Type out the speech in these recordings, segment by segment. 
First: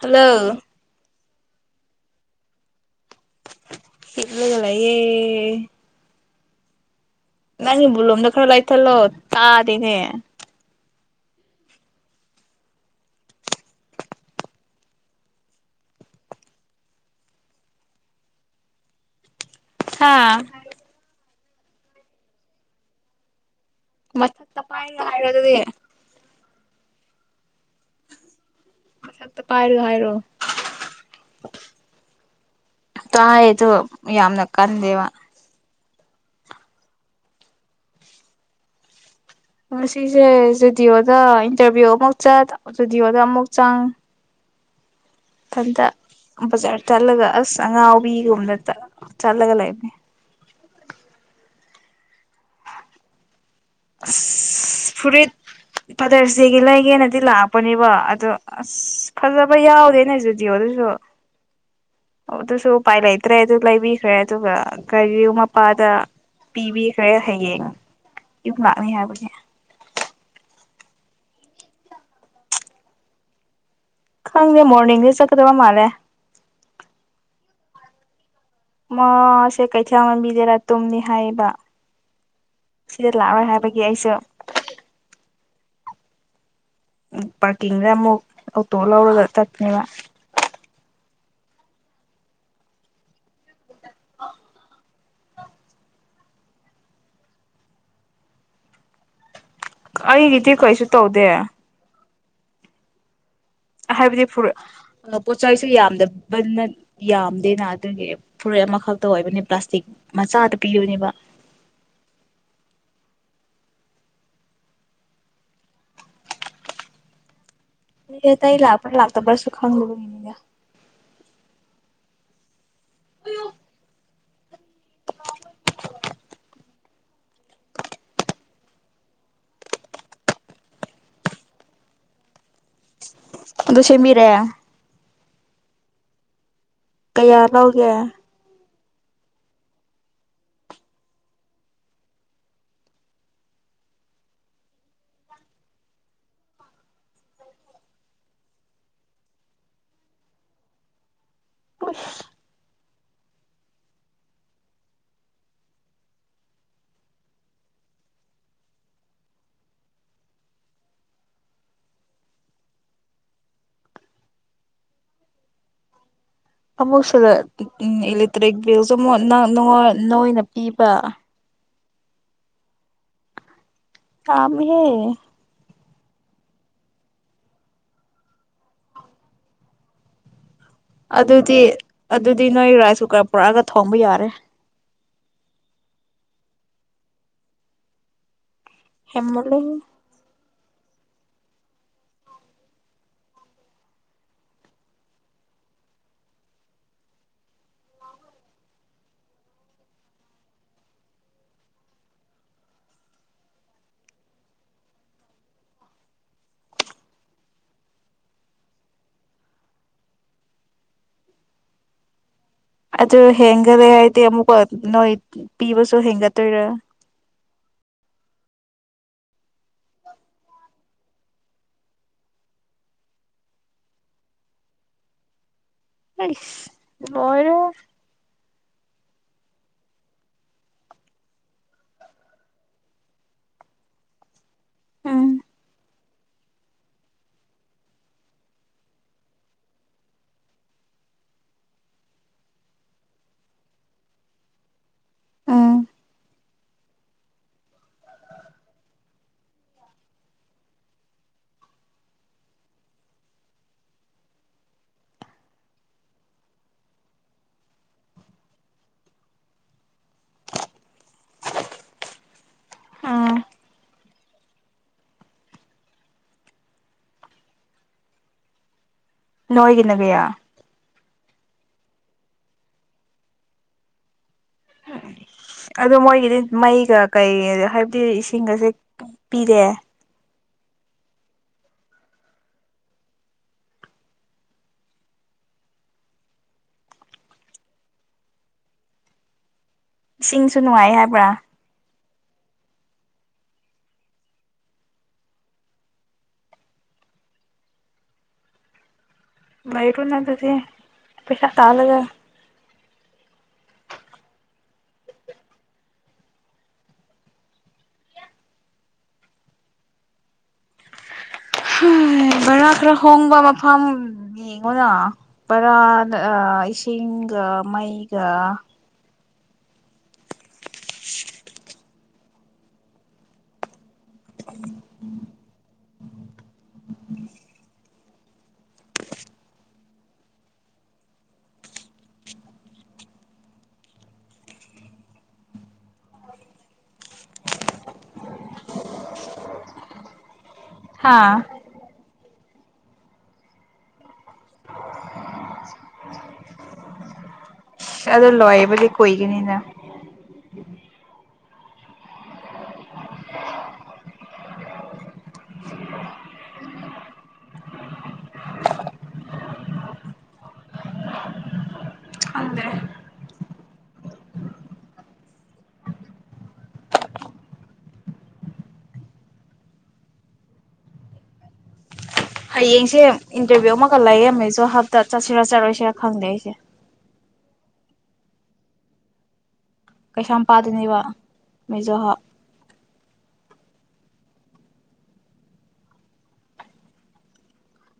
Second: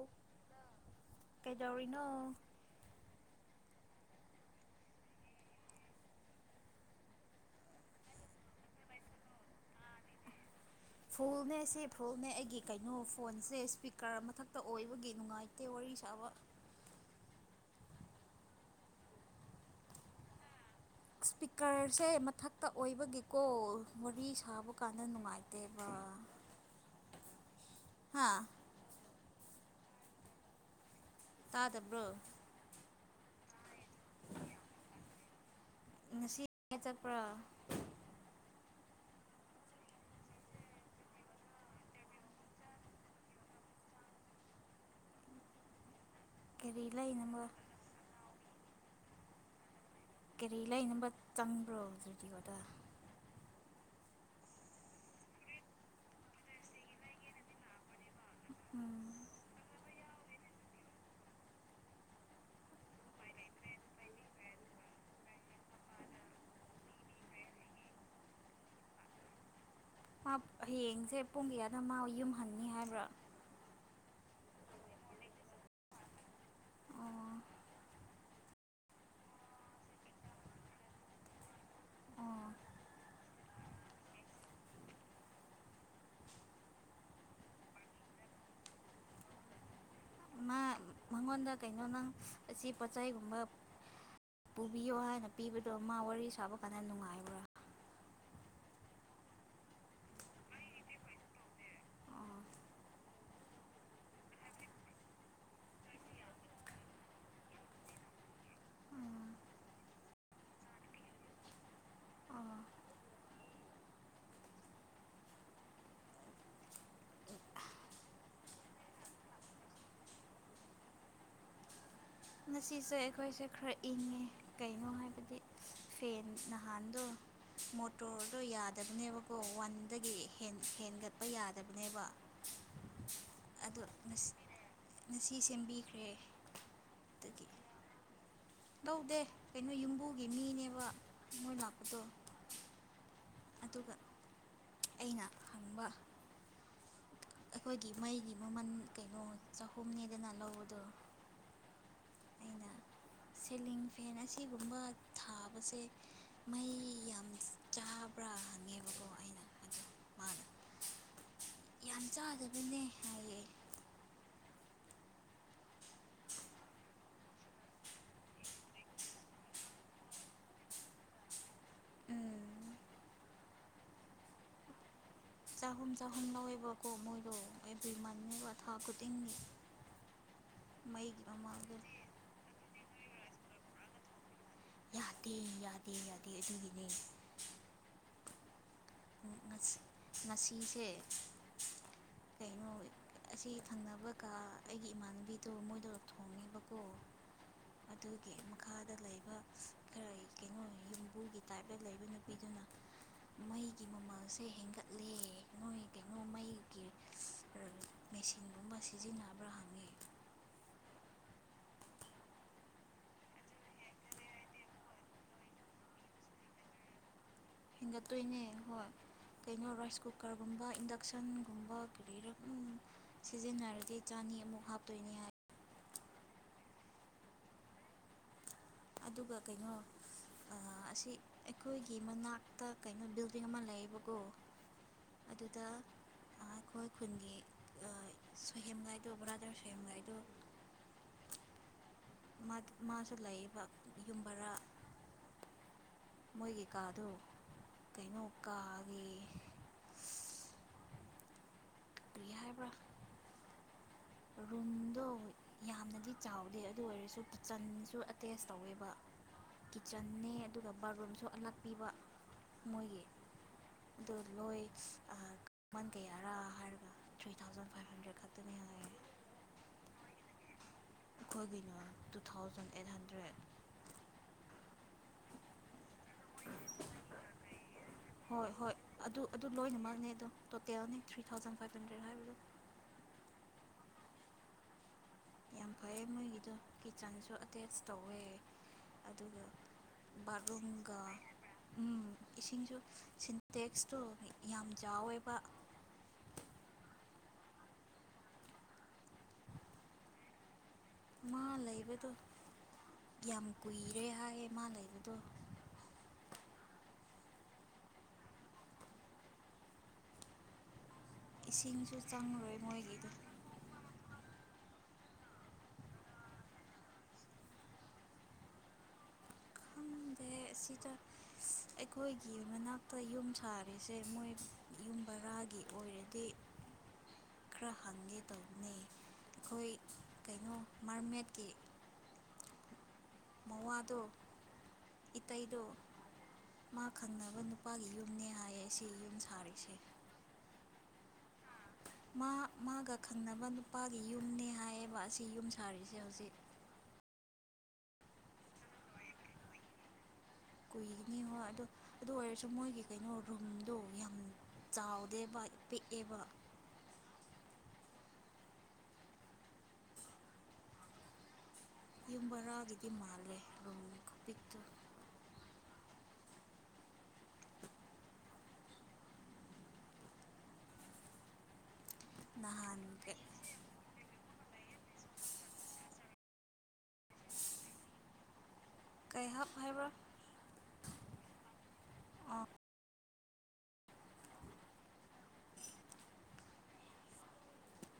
hello ꯀꯖꯧꯔꯤꯅꯣ ꯁꯤꯠꯂꯒꯂꯌꯦ ꯅꯪ ꯚꯣꯂꯨꯝꯗꯣ ꯈꯔ ꯂꯥꯛ ꯊꯂꯣ ꯇꯥꯗꯤꯅꯦ ꯐꯨꯜ ꯅꯦꯁꯤ ꯐꯨꯜ ꯑꯩꯒꯤ ꯀꯩꯅꯣ ꯐꯣꯟꯁꯦ ꯏꯁꯄꯤꯀꯔ ꯃꯊꯛꯇ ꯑꯣꯏꯕꯒꯤ ꯅꯨꯡꯉꯥꯏꯇꯦ ꯋꯥꯔꯤ ꯁꯥꯕ ꯍꯥꯥ ꯁ꯭ꯄꯤꯀꯔꯁꯦ ꯃꯊꯛꯇ ꯑꯣꯏꯕꯒꯤꯀꯣ ꯋꯥꯔꯤ ꯃꯊꯛꯇ ꯁꯥꯕ ꯀꯥꯟꯗ ꯄꯥꯏꯔꯒ ꯍꯥꯏꯔꯣ ꯑꯗꯨꯗꯤ ꯅꯨꯡꯉꯥꯏꯇꯦꯕ ꯍꯥꯥ ꯃꯠꯇ ꯄꯥꯏꯔ ꯍꯥꯏꯔꯣ ꯇꯥꯗꯕ꯭ꯔꯣ ꯇꯥꯏꯗꯨ ꯌꯥꯝꯅ ꯀꯟꯗꯦꯕ ꯉꯁꯤꯉ ꯆꯠꯄ꯭ꯔꯥ ꯉꯁꯤꯁꯦ ꯖꯨ ꯗꯤꯑꯣꯗ ꯏꯟꯇꯔꯚꯤꯌꯨ ꯑꯃꯨꯛ ꯆꯠ ꯖꯨꯗꯤꯑꯣꯗ ꯑꯃꯨꯛ ꯆꯪ ꯐꯟꯗ ꯕꯖꯥꯔ ꯀꯔꯤ ꯆꯠꯂꯒ ꯂꯩꯅꯕ ꯑꯁ ꯑꯉꯥꯎꯕꯤꯒꯨꯝꯅ ꯆ ꯆꯠꯂꯒ ꯂꯩ ꯀꯔꯤ ꯂꯩꯅꯝꯕ ꯇꯝ ꯊ꯭ꯔꯣ ꯇ꯭ꯔꯤꯇꯤꯒꯣꯗ ꯑꯁ ꯐꯨꯔꯤꯠ ꯄꯗꯔꯆꯦꯒꯤ ꯂꯩꯒꯦꯅꯗꯤ ꯂꯥꯛꯄꯅꯦꯕ ꯑꯗꯣ ꯑꯁ ꯎꯝ ꯐꯖꯕ ꯌꯥꯎꯗꯦꯅꯦ ꯑꯗꯨꯗꯤ ꯑꯗꯨꯁꯨ ꯑꯗꯨꯁꯨ ꯎꯄꯥꯏ ꯂꯩꯇ꯭ꯔꯦ ꯑꯗꯨ ꯂꯩꯕꯤꯈ꯭ꯔꯦ ꯑꯗꯨꯒ ꯀꯔꯤ ꯃꯄꯥꯗ ꯄꯤꯕꯤꯈ꯭ꯔꯦ ꯍꯌꯦꯡ ꯏ ꯂꯥꯛꯃꯦ ꯍꯥꯏꯕꯅꯦ ꯃꯥ ꯍꯌꯦꯡꯁꯦ ꯄꯨꯡ ꯀꯌꯥꯗ ꯃꯥ ꯌꯨꯝꯍꯟꯅꯤ ꯍꯥꯏꯕ꯭ꯔꯥ ꯈꯪꯗꯦ ꯃꯣꯔꯅꯤꯡꯗꯤ ꯆꯠꯀꯗꯕ ꯃꯥꯂꯦ ꯑꯣ ꯃꯥꯁꯦ ꯀꯩꯊꯦꯜ ꯂꯝꯕꯤꯗꯦꯔꯥ ꯇꯨꯝꯅꯤ ꯍꯥꯏꯌꯦꯕ ꯑꯣ ꯁꯤꯗ ꯂꯥꯛꯔꯣꯏ ꯍꯥꯏꯕꯒꯤ ꯑꯩꯁꯨ ꯄꯥꯔꯀꯤꯡꯗ ꯑꯃꯨꯛ ꯑꯣꯇꯣ ꯂꯧꯔꯒ ꯆꯠꯅꯦꯕ ꯃꯥ ꯃꯉꯣꯟꯗ ꯀꯩꯅꯣ ꯅꯪ ꯑꯁꯤ ꯄꯣꯠꯆꯩꯒꯨꯝꯕ ꯄꯨꯕꯤꯌꯨ ꯍꯥꯏ ꯄꯤꯕꯗꯣ ꯃꯥ ꯋꯥꯔꯤ ꯁꯥꯕ ꯀꯥꯟꯗ ꯅꯨꯡꯉꯥꯏꯕ꯭ꯔꯥ ꯑꯩꯒꯤꯗꯤ ꯀꯩꯁꯨ ꯇꯧꯗꯦ ꯍꯥꯏꯕꯗꯤ ꯐ ꯄꯣꯠꯆ ꯆꯩꯁꯨ ꯌꯥꯝꯗꯕꯅ ꯌꯥꯝꯗꯦꯅ ꯑꯗꯨꯒꯤ ꯐꯨꯨꯔꯤꯠ ꯑꯃꯈꯛꯇ ꯑꯣꯏꯕꯅꯦ ꯄ꯭ꯂꯥꯁꯇꯤꯛ ꯃꯆꯥꯗ ꯄꯤꯌꯨꯅꯦꯕ ꯑꯥ ꯃꯤ ꯑꯇꯩ ꯂꯥꯛꯄ ꯂꯥꯛꯇꯥ ꯭ꯕꯔꯁꯨ ꯈꯅ ꯂꯕꯅꯤꯗ ꯁꯤꯁꯦ ꯑꯩꯈꯣꯏꯁꯦ ꯈꯔ ꯏꯪꯉꯦ ꯀꯩꯅꯣ ꯍꯥꯏꯕꯗꯤ ꯐꯦꯟ ꯅꯍꯥꯟꯗꯣ ꯃꯣꯇꯣꯔꯗꯣ ꯌꯥꯗꯕꯅꯦꯕꯀꯣ ꯋꯥꯟꯗꯒꯤ ꯍꯦꯟꯒꯠꯄ ꯌꯥꯗꯕꯅꯦꯕ ꯑꯗꯨ ꯑꯗꯣ ꯁꯦꯝꯕꯤꯔꯦ ꯉꯁꯤ ꯉꯁꯤ ꯁꯦꯝꯕꯤꯈ꯭ꯔꯦ ꯀꯌꯥ ꯑꯗꯒꯤ ꯂꯧꯒꯦ ꯂꯧꯗꯦ ꯀꯩꯅꯣ ꯌꯨꯝꯕꯨꯒꯤ ꯃꯤꯅꯦꯕ ꯃꯣꯏ ꯂꯥꯛꯄꯗꯣ ꯑꯗꯨꯒ ꯑꯩꯅ ꯍꯪꯕ ꯑꯩꯈꯣꯏꯒꯤ ꯃꯩꯒꯤ ꯃꯃꯜ ꯀꯩꯅꯣ ꯆꯥꯍꯨꯝꯅꯦꯗꯅ ꯂꯧꯕꯗꯣ ꯑꯩꯅ ꯁꯦꯂꯤꯡ ꯐꯦꯟ ꯑꯁꯤꯒꯨꯝꯕ ꯊꯥꯕꯁꯦ ꯃꯩ ꯌꯥꯝ ꯆꯥꯕ꯭ꯔꯥ ꯈꯪꯉꯦꯕꯀꯣ ꯑꯩꯅ ꯑꯗꯣ ꯃꯥꯅ ꯌꯥꯝ ꯆꯥꯗꯕꯅꯦ ꯍꯥꯏꯌꯦ ꯑꯃꯨꯛꯁꯤꯗ ꯎ ꯏꯂꯦꯛꯇ꯭ꯔꯤꯛ ꯕꯤꯜꯁꯨ ꯑꯃꯨꯛ ꯅꯅ ꯄꯤꯕ ꯎꯝ ꯀꯃꯤ ꯍꯦ ꯆꯍꯨꯝ ꯆꯍꯨꯝ ꯂꯧꯋꯦꯕꯀꯣ ꯃꯣꯏꯗꯣ ꯑꯦꯕ꯭ꯔꯤ ꯃꯟꯉꯕ ꯊꯥ ꯈꯨꯗꯤꯡꯒꯤ ꯃꯩꯒꯤ ꯑꯗꯨꯗꯤ ꯃꯃꯥꯡꯗ ꯑꯗꯨꯗꯤ ꯅꯣꯏ ꯔꯥꯏꯁ ꯀꯨꯀꯔ ꯄꯨꯔꯥꯒ ꯊꯣꯡꯕ ꯌꯥꯔꯦ ꯌꯥꯗꯦ ꯌꯥꯗꯦ ꯌꯥꯗꯦ ꯑꯗꯨꯒꯤꯅꯦ ꯍꯦꯃꯂ ꯆꯤꯁꯦ ꯀꯩꯅꯣ ꯑꯁꯤ ꯊꯪꯅꯕꯒ ꯑꯩꯒꯤ ꯏꯃꯥꯟꯅꯕꯤꯗꯣ ꯃꯣꯏꯗ ꯊꯣꯡꯉꯦꯕꯀꯣ ꯑꯗꯨꯒꯤ ꯃꯈꯥꯗ ꯂꯩꯕ ꯈꯔ ꯀꯩꯅꯣ ꯌꯨꯝꯕꯨꯒꯤ ꯇꯥꯏꯞꯇ ꯂꯩꯕ ꯅꯨꯄꯤꯗꯨꯅ ꯃꯩ ꯃꯃꯜꯁꯦ ꯍꯦꯟꯒꯠꯂꯦ ꯅꯣꯏ ꯀꯩꯅꯣ ꯃꯩꯒꯤ ꯃꯦꯆꯤꯟꯒꯨꯝꯕ ꯁꯤꯖꯤꯟꯅꯕ꯭ꯔꯥ ꯍꯪꯉꯤ ꯑꯗꯨ ꯍꯦꯟꯒꯠꯂꯦ ꯍꯥꯏꯗꯤ ꯑꯃꯨꯛꯀ ꯅꯣꯏ ꯄꯤꯕꯁꯨ ꯍꯦꯟꯒꯠꯇꯣꯏꯔꯥ ꯍꯦꯟꯒꯠꯇꯣꯏꯅꯦ ꯍꯣꯏ ꯀꯩꯅꯣ ꯔꯥꯏꯁ ꯀꯨꯀꯔꯒꯨꯝꯕ ꯏꯟꯗꯛꯁꯟꯒꯨꯝꯕ ꯀꯔꯤꯔ ꯁꯤꯖꯤꯟꯅꯔꯗꯤ ꯆꯥꯅꯤ ꯑꯃꯨꯛ ꯍꯥꯞꯇꯣꯏꯅꯦ ꯍꯥꯏ ꯃꯔ ꯑꯗꯨꯒ ꯀꯩꯅꯣ ꯑꯁꯤ ꯑꯩꯈꯣꯏꯒꯤ ꯃꯅꯥꯛꯇ ꯀꯩꯅꯣ ꯕꯤꯜꯗꯤꯡ ꯑꯃ ꯂꯩꯌꯦꯕꯀꯣ ꯎꯝ ꯑꯗꯨꯗ ꯑꯩꯈꯣꯏ ꯈꯨꯟꯒꯤ ꯁꯣꯏꯍꯦꯝꯒꯥꯏꯗꯣ ꯕ꯭ꯔꯥꯗꯔ ꯁꯣꯏꯍꯦꯝꯒꯥꯏꯗꯣ ꯃꯥꯁꯨ ꯂꯩꯕ ꯌꯨꯝꯕꯔꯥ ꯑꯥ ꯃꯣꯏꯒꯤ ꯀꯥꯗꯣ ꯀꯩꯅꯣ ꯀꯥꯒꯤ ꯄꯌꯥ ꯍꯥꯏꯕ꯭ꯔꯥ ꯔꯨꯝꯗꯣ ꯌꯥꯝꯅꯗꯤ ꯆꯥꯎꯗꯦ ꯑꯗꯨ ꯑꯣꯏꯔꯁꯨ ꯀꯤꯠꯆꯟꯁꯨ ꯑꯦꯇꯦꯁ ꯇꯧꯋꯦꯕ ꯀꯤꯠꯆꯟꯅꯦ ꯑꯗꯨꯒ ꯕꯥꯠꯔꯨꯝꯁꯨ ꯑꯜꯂꯛꯄꯤꯕ ꯑꯥ ꯑꯗꯨ ꯂꯣꯏ ꯀꯃꯟ ꯀꯌꯥꯔꯥ ꯍꯥꯏꯔꯒ ꯊ꯭ꯔꯤ ꯊꯥꯎꯖꯟ ꯐꯥꯏꯚ ꯍꯟꯗ꯭ꯔꯦꯗ ꯈꯛꯇꯅꯤ ꯍꯥꯏꯔꯦ ꯅꯣꯣꯏ ꯀꯅ ꯀꯌꯥ ꯑꯩꯈꯣꯏꯒꯤꯅꯣ ꯇꯨ ꯊꯥꯎꯖꯟ ꯑꯦꯠ ꯍꯟꯗ꯭ꯔꯦꯠ ꯎ ꯑꯗꯨ ꯃꯣꯏꯒꯤꯗꯤ ꯃꯩꯒ ꯀꯩ ꯍꯥꯏꯕꯗꯤ ꯍꯣꯏ ꯏꯁꯤꯡꯒꯁꯦ ꯄꯤꯔꯦ ꯇꯣꯇꯦꯜꯅꯦ ꯊ꯭ꯔꯤ ꯊꯥꯎꯖꯟ ꯐꯥꯏꯚ ꯍꯟꯗ꯭ꯔꯦꯗ ꯍꯥꯏꯕꯗꯣ ꯌꯥꯝ ꯐꯩꯌꯦ ꯃꯣꯏꯒꯤꯗꯣ ꯀꯤꯠꯆꯟꯁꯨ ꯑꯦꯇꯦꯆ ꯇꯧꯋꯦ ꯑꯗꯨꯒ ꯏꯁꯤꯡꯁꯨ ꯅꯨꯡꯉꯥꯏ ꯨꯡꯒꯥꯥ ꯍꯥꯏꯕ꯭ꯔꯥ ꯎꯝ ꯏꯁꯤꯡꯁꯨ ꯁꯤꯟꯇꯦꯛꯁꯇꯣ ꯌꯥꯝ ꯆꯥꯎꯋꯦꯕ ꯩꯔꯣꯅ ꯇꯗꯤ ꯃꯥ ꯂꯩꯕꯗꯣ ꯌꯥꯝ ꯀꯨꯏꯔꯦ ꯍꯥꯏꯌꯦ ꯃꯥ ꯂꯩꯕ ꯑꯗꯨꯗꯣ ꯏꯁꯤꯡꯁꯨ ꯆꯪꯉꯔꯣꯏ ꯕꯔꯥ ꯈꯔ ꯃꯣꯏꯒꯤꯗꯣ ꯍꯣꯡꯕ ꯃꯐꯝ ꯃꯣꯏꯅ ꯄꯔꯥ ꯏꯁꯤꯡꯒ ꯃꯩꯒ ꯑꯩ ꯑꯁꯤꯗ ꯑꯩꯈꯣꯏꯒꯤ ꯃꯅꯥꯛꯇ ꯌꯨꯝ ꯁꯥꯔꯤ ꯁꯦ ꯃꯣꯏ ꯌꯨꯝ ꯕꯔꯥꯒꯤ ꯑꯣꯏꯔꯦ ꯑꯃꯗꯤ ꯭ꯔ ꯁꯒ ꯇꯧꯅꯩ ꯑꯩꯈꯣꯏ ꯀꯩꯅꯣ ꯃꯥꯔꯃꯦꯠꯀꯤ ꯃꯋꯥꯗꯣ ꯏꯇꯩꯗꯣ ꯃꯥ ꯈꯪꯅꯕ ꯅꯨꯄꯥꯒꯤ ꯌꯨꯝꯅꯦ ꯍꯥꯏꯌꯦ ꯁꯤ ꯌꯨꯝ ꯁꯥꯔꯤꯁꯦ ꯍꯥꯥ ꯃꯥ ꯃꯥꯒ ꯈꯪꯅꯕ ꯅꯨꯄꯥꯒꯤ ꯌꯨꯝꯅꯤ ꯍꯥꯏꯌꯦꯕ ꯑꯁꯤ ꯌꯨꯝ ꯁꯥꯔꯤꯁꯦ ꯍꯧꯖꯤꯛ ꯑꯗꯨꯗꯣ ꯂꯣꯏꯕ ꯀꯣꯏ ꯀꯅꯤꯗ ꯀꯨꯏꯒꯅꯤ ꯍꯣꯏ ꯑꯗꯨꯗ ꯑꯗꯨ ꯑꯣꯏꯔꯁꯨ ꯃꯣꯏꯒꯤ ꯀꯩꯅꯣ ꯔꯨꯝꯗꯣ ꯌꯥꯝ ꯆꯥꯎꯗꯦꯕ ꯄꯤꯛꯑꯦꯕ ꯈꯪꯗ꯭ꯔꯦ ꯌꯨꯝꯕꯔꯥꯗꯒꯤ ꯃꯥꯜꯂꯦ ꯨꯝꯃꯦ ꯀꯧꯕ ꯄꯤꯨ ꯅꯍꯥꯟ ꯍꯌꯦꯡꯁꯦ ꯏꯟꯇꯔꯚꯤꯌꯨ ꯑꯃꯈꯛ ꯂꯑꯦꯝꯃꯦꯁꯨ ꯑꯣ ꯍꯞꯇꯥ ꯆꯠꯁꯤꯔꯥ ꯆꯠꯂꯣꯏꯁꯤꯔꯥ ꯈꯪꯗꯦ ꯑꯩꯁꯦ ꯀꯩꯍꯧ ꯀꯩꯁꯥꯝꯄꯥꯥꯗꯅꯤꯕ ꯃꯦꯖꯣꯍ ꯑ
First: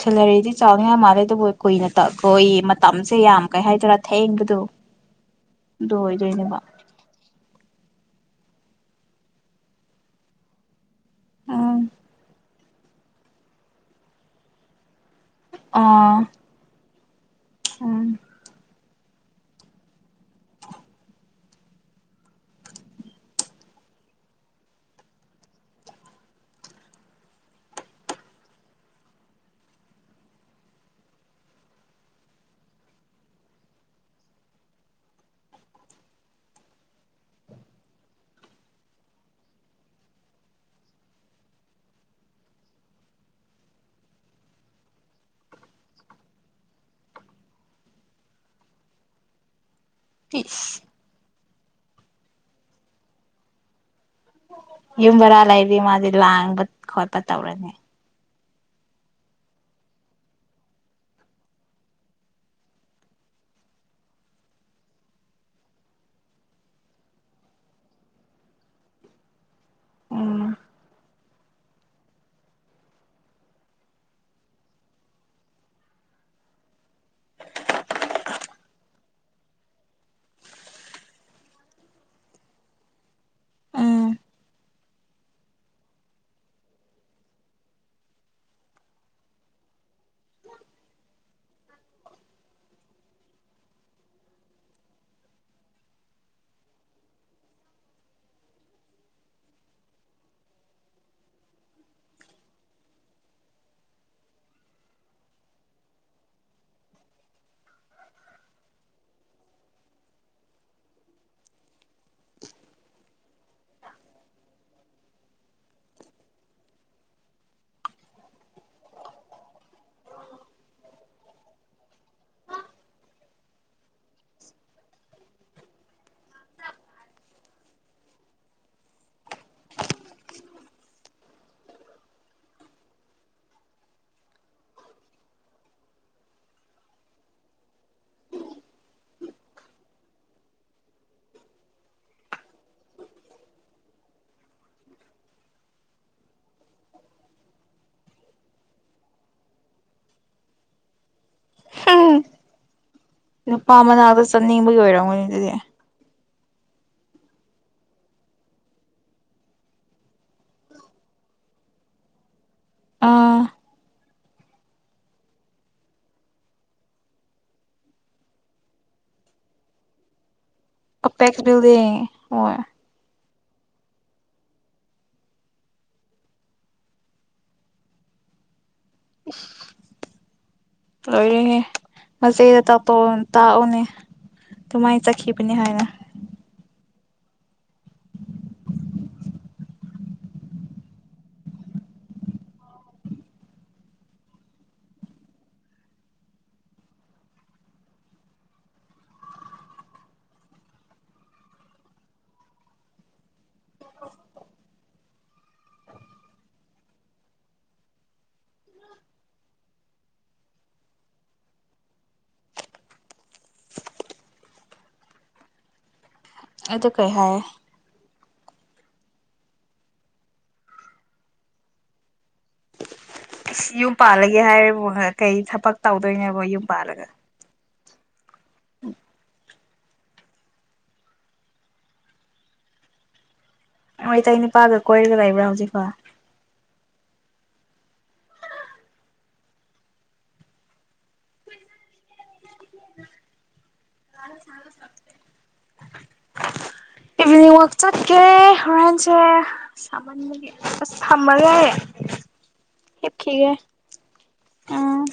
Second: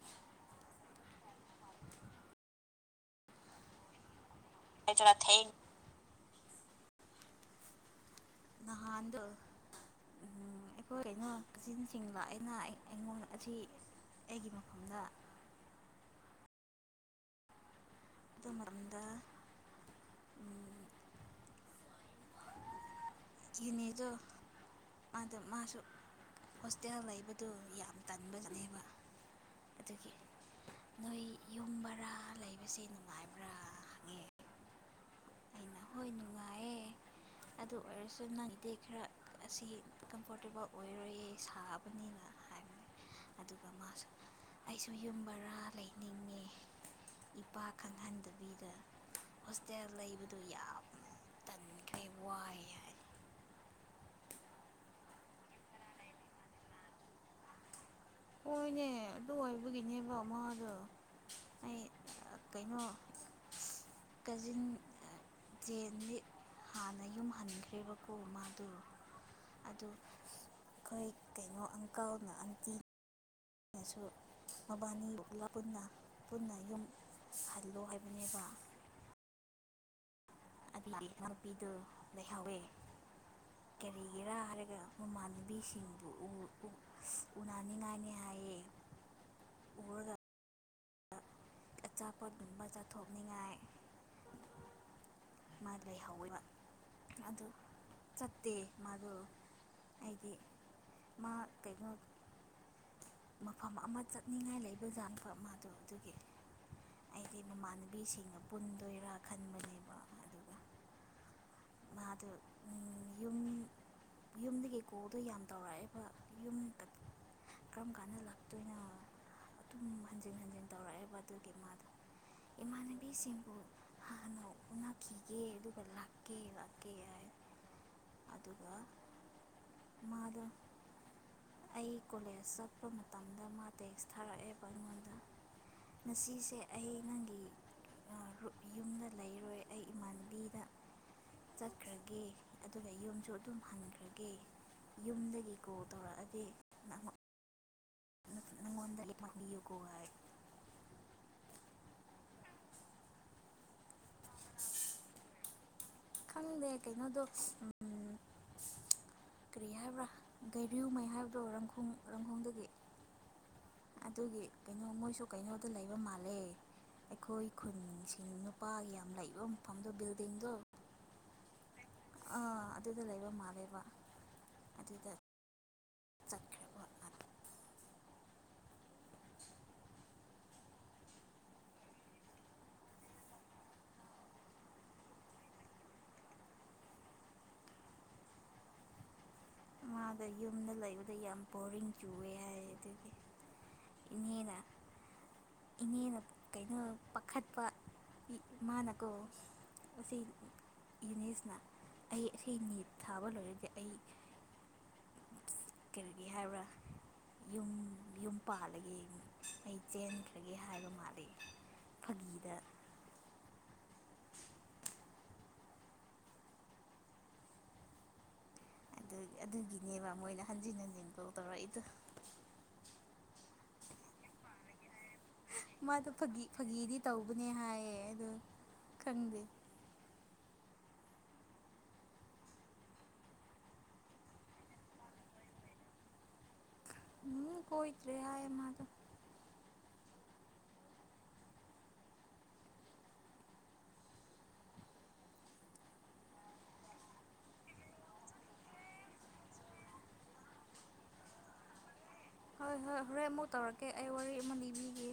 ꯁꯦꯂꯔꯤꯗꯤ ꯆꯥꯎꯅ ꯌꯥꯝ ꯃꯥꯜꯂꯦ ꯑꯗꯨꯕꯨ ꯀꯨꯏꯅ ꯇꯛꯈꯣꯏ ꯃꯇꯝꯁꯦ ꯌꯥꯝ ꯀꯩ ꯍꯥꯏꯗꯣꯏꯔꯥ ꯊꯡ ꯂ ꯑꯣꯏꯗꯣꯏꯅꯦꯕ ꯅꯍꯥꯟꯗ ꯎꯝ ꯑꯩꯈꯣꯏ ꯑꯩꯅ ꯎꯝ ꯀꯛꯆꯤꯟ ꯆꯤꯡꯕ ꯑꯩꯅ ꯑꯩ ꯑꯩꯉꯣꯟꯗ ꯑꯁꯤ ꯑꯩꯒꯤ ꯃꯐꯝꯗ ꯑꯥ ꯎꯝ ꯑꯗꯨ ꯃꯇꯝꯗ ꯌꯅꯦꯗꯣ ꯃꯥꯗꯣ ꯃꯥꯁꯨ ꯍꯣꯁꯇꯦꯜ ꯂꯩꯕꯗꯣ ꯌꯥꯝ ꯇꯟꯕꯅꯦꯕ ꯑꯗꯨꯒꯤ ꯅꯣꯏ ꯌꯨꯝꯕꯔꯥ ꯂꯩꯕꯁꯦ ꯅꯨꯡꯉꯥꯏꯕ꯭ꯔꯥꯪꯉ ꯑꯩꯅ ꯍꯣꯏ ꯅꯨꯡꯉꯥꯏꯌꯦꯦ ꯑꯗꯨ ꯑꯣꯏꯔꯁꯨ ꯅꯪꯗꯤ ꯈꯔ ꯑꯁꯤ ꯀꯝꯐꯣꯔꯇꯦꯕꯜ ꯑꯣꯏꯔꯣꯏꯌꯦ ꯁꯥꯕꯅꯤꯅ ꯍꯥꯏꯕꯅꯦ ꯑꯗꯨꯒ ꯃꯥꯁꯨ ꯑꯩꯁꯨ ꯌꯨꯝ ꯕꯔꯥ ꯂꯩꯅꯤꯡꯉꯦ ꯏꯄꯥ ꯈꯪꯍꯟꯗꯕꯤꯗ ꯍꯣꯁꯇꯦꯜ ꯇꯤꯁ [unintelligible] ꯇꯟꯈꯩ ꯋꯥꯏ ꯍꯥꯏ ꯌꯨꯝ ꯕꯔꯥ ꯂꯩꯗꯤ ꯃꯥꯁꯦ ꯂꯥꯡꯕ ꯈꯣꯠꯄ ꯇꯧꯔꯅꯤ ꯍꯣꯏꯅꯦ ꯑꯗꯨ ꯑꯣꯏꯕꯒꯤꯅꯦꯕ ꯃꯥꯗꯣ ꯑꯩ ꯀꯩꯅꯣ ꯀꯖꯤꯟ ꯖꯦꯟ ꯍꯥꯟꯅ ꯌꯨꯝ ꯍꯟꯈ꯭ꯔꯦꯕꯀꯣ ꯃꯥꯗꯣ ꯎꯝ ꯀ ꯀꯩꯅꯣ ꯑꯪꯀꯜꯅ ꯑꯪꯇꯤ ꯑꯩꯅꯁꯨ ꯃꯕꯥꯅꯤ ꯌꯣꯛꯂ ꯄꯨꯟꯅ ꯄꯨꯟꯅ ꯌꯨꯝ ꯍꯜꯂꯣ ꯍꯥꯏꯕꯅꯦꯕ ꯑꯗꯨꯅꯥꯎꯄꯤꯗꯨ ꯂꯩꯍꯧꯋꯦ ꯎꯝ ꯀꯔꯤꯒꯔꯔꯒ ꯃꯃꯥꯟꯅꯕꯤꯁꯤꯡꯕꯨ ꯎꯅꯅꯤꯡꯉꯥꯏꯅꯤ ꯍꯥꯏꯌꯦ ꯎꯔꯒ ꯆꯠꯅꯤꯡꯉꯥꯏ ꯃꯥ ꯂꯩꯍꯧꯋꯦꯕ ꯑꯗꯨ ꯆꯠꯇꯦ ꯃꯥꯗꯣ ꯑꯩꯗꯤ ꯃꯥ ꯀꯩꯅꯣ ꯃꯐꯝ ꯑꯃ ꯆꯠꯅꯤꯡꯉꯥꯏ ꯂꯩꯕꯖꯥ ꯃꯥꯗꯣ ꯑꯗꯨꯒꯤ ꯑꯩꯒꯤ ꯃꯃꯥꯟꯅꯕꯤꯁꯤꯡꯅ ꯄꯨꯟꯗꯣꯏꯔꯥ ꯈꯟꯕꯅꯦꯕ ꯑꯗꯨꯒ ꯃꯥꯗꯣ ꯌꯨꯝ ꯌꯨꯝꯗꯒꯤ ꯀꯣꯗꯣ ꯌꯥꯝ ꯇꯧꯔꯛꯑꯦꯕ ꯌꯨꯝ ꯀꯔꯝ ꯀꯥꯟꯗ ꯂꯥꯛꯇꯣꯏꯅꯣ ꯑꯗꯨꯝ ꯍꯟꯖꯤꯟ ꯍꯟꯖꯤꯟ ꯇꯧꯔꯛꯑꯦꯕ ꯑꯗꯨꯒꯤ ꯃꯥꯗꯣ ꯏꯃꯥꯟꯅꯕꯤꯁꯤꯡꯕꯨ ꯍꯥꯟꯅ ꯎꯅꯈꯤꯒꯦ ꯑꯗꯨꯒ ꯀꯦ ꯂꯥꯛꯀꯦ ꯍꯥꯏ ꯑꯗꯨꯒ ꯃꯥꯗꯣ ꯑꯩ ꯀꯣꯂꯦꯖ ꯆꯠꯄ ꯃꯇꯝꯗ ꯃꯥ ꯇꯦꯛꯁ ꯊꯥꯔꯛꯑꯦꯕ ꯑꯩꯉꯣꯟꯗ ꯉꯁꯤꯁꯦ ꯑꯩ ꯅꯪꯒꯤ ꯌꯨꯝꯗ ꯂꯩꯔꯣꯏ ꯑꯩ ꯏꯃꯥꯟꯕꯤꯗ ꯆꯠꯈ꯭ꯔꯒꯦ ꯑꯗꯨꯅ ꯌꯨꯝꯁꯨ ꯑꯗꯨꯝ ꯍꯟꯈ꯭ꯔꯒꯦ ꯌꯨꯝꯗꯒꯤ ꯀꯣ ꯇꯧꯔꯛꯑꯗꯤ ꯅꯪ ꯋꯥꯗ ꯂꯩꯄ ꯍꯒꯋꯥꯏ ꯅꯨꯄꯥ ꯃꯅꯥꯛꯇ ꯆꯠꯅꯤꯡꯕꯒꯤ ꯑꯣꯏꯔꯝꯒꯅꯤ ꯑꯗꯨꯗꯤ ꯈꯪꯗꯦ ꯀꯩꯅꯣꯗꯣ ꯀꯔꯤ ꯍꯥꯏꯕ꯭ꯔꯥ ꯒꯥꯏꯔꯨꯉꯩ ꯍꯥꯏꯕ꯭ꯔꯣ ꯔꯪꯈꯣꯡ ꯔꯪꯈꯣꯡꯗꯒꯤ ꯑꯥ ꯑꯗꯨꯒꯤ ꯀꯩꯅꯣ ꯃꯣꯏꯁꯨ ꯀꯩꯅꯣꯗ ꯂꯩꯕ ꯃꯥꯜꯂꯦ ꯑꯩꯈꯣꯏ ꯈꯨꯟꯁꯤꯡ ꯅꯨꯄꯥꯒꯤ ꯌꯥꯝ ꯂꯩꯕ ꯃꯐꯝꯗꯣ ꯕꯤꯜꯗꯤꯡꯗꯣ ꯑꯄꯦꯁꯕꯤꯜꯗ ꯑ ꯑꯗꯨꯗ ꯂꯩꯕ ꯃꯥ ꯕ ꯑꯗꯨꯗ ꯆꯈ ꯃꯔꯅ ꯂꯣꯏꯔꯦꯍꯦ ꯃꯆꯦꯗ ꯇꯥꯛꯑꯣ ꯇꯥꯛꯎꯅꯦ ꯑꯗꯨꯃꯥꯏꯅ ꯆꯠꯈꯤꯕꯅꯤ ꯍꯥꯏꯅ ꯃꯥꯥꯗ ꯌꯨꯝꯗ ꯂꯩꯕꯗ ꯌꯥꯝ ꯕꯣꯔꯤꯡ ꯆꯨꯋꯦ ꯍꯥꯏ ꯑꯗꯨꯗꯤ ꯏꯅꯦꯅ ꯏꯅꯦꯅ ꯀꯩꯅꯣ ꯄꯥꯈꯠꯄ ꯃꯥꯅꯀꯣ ꯑꯁꯤ ꯌꯨꯅꯤꯁꯅ ꯑꯩ ꯑ ꯅꯤꯠ ꯊꯥꯕ ꯂꯣꯏꯔꯗꯤ ꯀꯔꯤꯒꯦ ꯍꯥꯏꯕ꯭ꯔꯥ ꯌꯨꯝ ꯌꯨꯝ ꯄꯥꯜꯂꯒꯦ ꯃꯩ ꯆꯦꯟꯈ꯭ꯔꯒꯦ ꯍꯥꯏꯕ ꯃꯥꯜꯂꯤꯦ ꯐꯥꯒꯤꯗ ꯑꯗꯨ ꯀꯩ ꯍꯥꯏꯥꯏ ꯑꯗꯨ ꯑꯗꯨꯒꯤꯅꯦꯕ ꯃꯣꯏꯅ ꯍꯟꯖꯤꯟ ꯍꯟꯖꯤꯟ ꯇꯧ ꯇꯧꯔꯛꯏꯗ ꯑ ꯌꯨꯝ ꯄꯥꯜꯂꯒꯦ ꯍꯥꯏꯔꯤꯕ ꯀꯩ ꯊꯕꯛ ꯃꯥꯗꯣ ꯇꯧꯗꯣꯏꯅꯦꯕꯣ ꯐꯥꯒꯤ ꯌꯨꯝ ꯐꯥꯒꯤꯗꯤ ꯄꯥꯜꯂꯒ ꯇꯧꯕꯅꯦ ꯍꯥꯏꯌꯦ ꯑꯗꯣ ꯈꯪꯗꯦ ꯑꯣ ꯏꯇꯩ ꯅꯨꯅꯤꯄꯥꯒ ꯀꯣꯏꯔꯒ ꯂꯩꯕ꯭ꯔꯥ ꯍꯧꯖꯤꯛꯐꯥꯎ ꯎꯝ ꯀꯣꯏꯇ꯭ꯔꯦ ꯍꯥꯏꯌꯦꯃꯗ ꯏꯚꯤꯅꯤꯡ ꯋꯥꯛ ꯆꯠꯀꯦ ꯍꯣꯔꯦꯟꯦꯟꯁꯦ ꯑꯁ ꯊꯝꯃꯒꯦ ꯍꯣꯏ ꯍꯣꯏ ꯍꯣꯔꯦꯟ ꯑꯃꯨꯛ ꯍꯤꯞꯈꯤꯒꯦ ꯇꯧꯔꯛꯀꯦ ꯑꯩ ꯋꯥꯔꯤ ꯑꯃ ꯎꯝ ꯂꯤꯕꯤꯒꯦ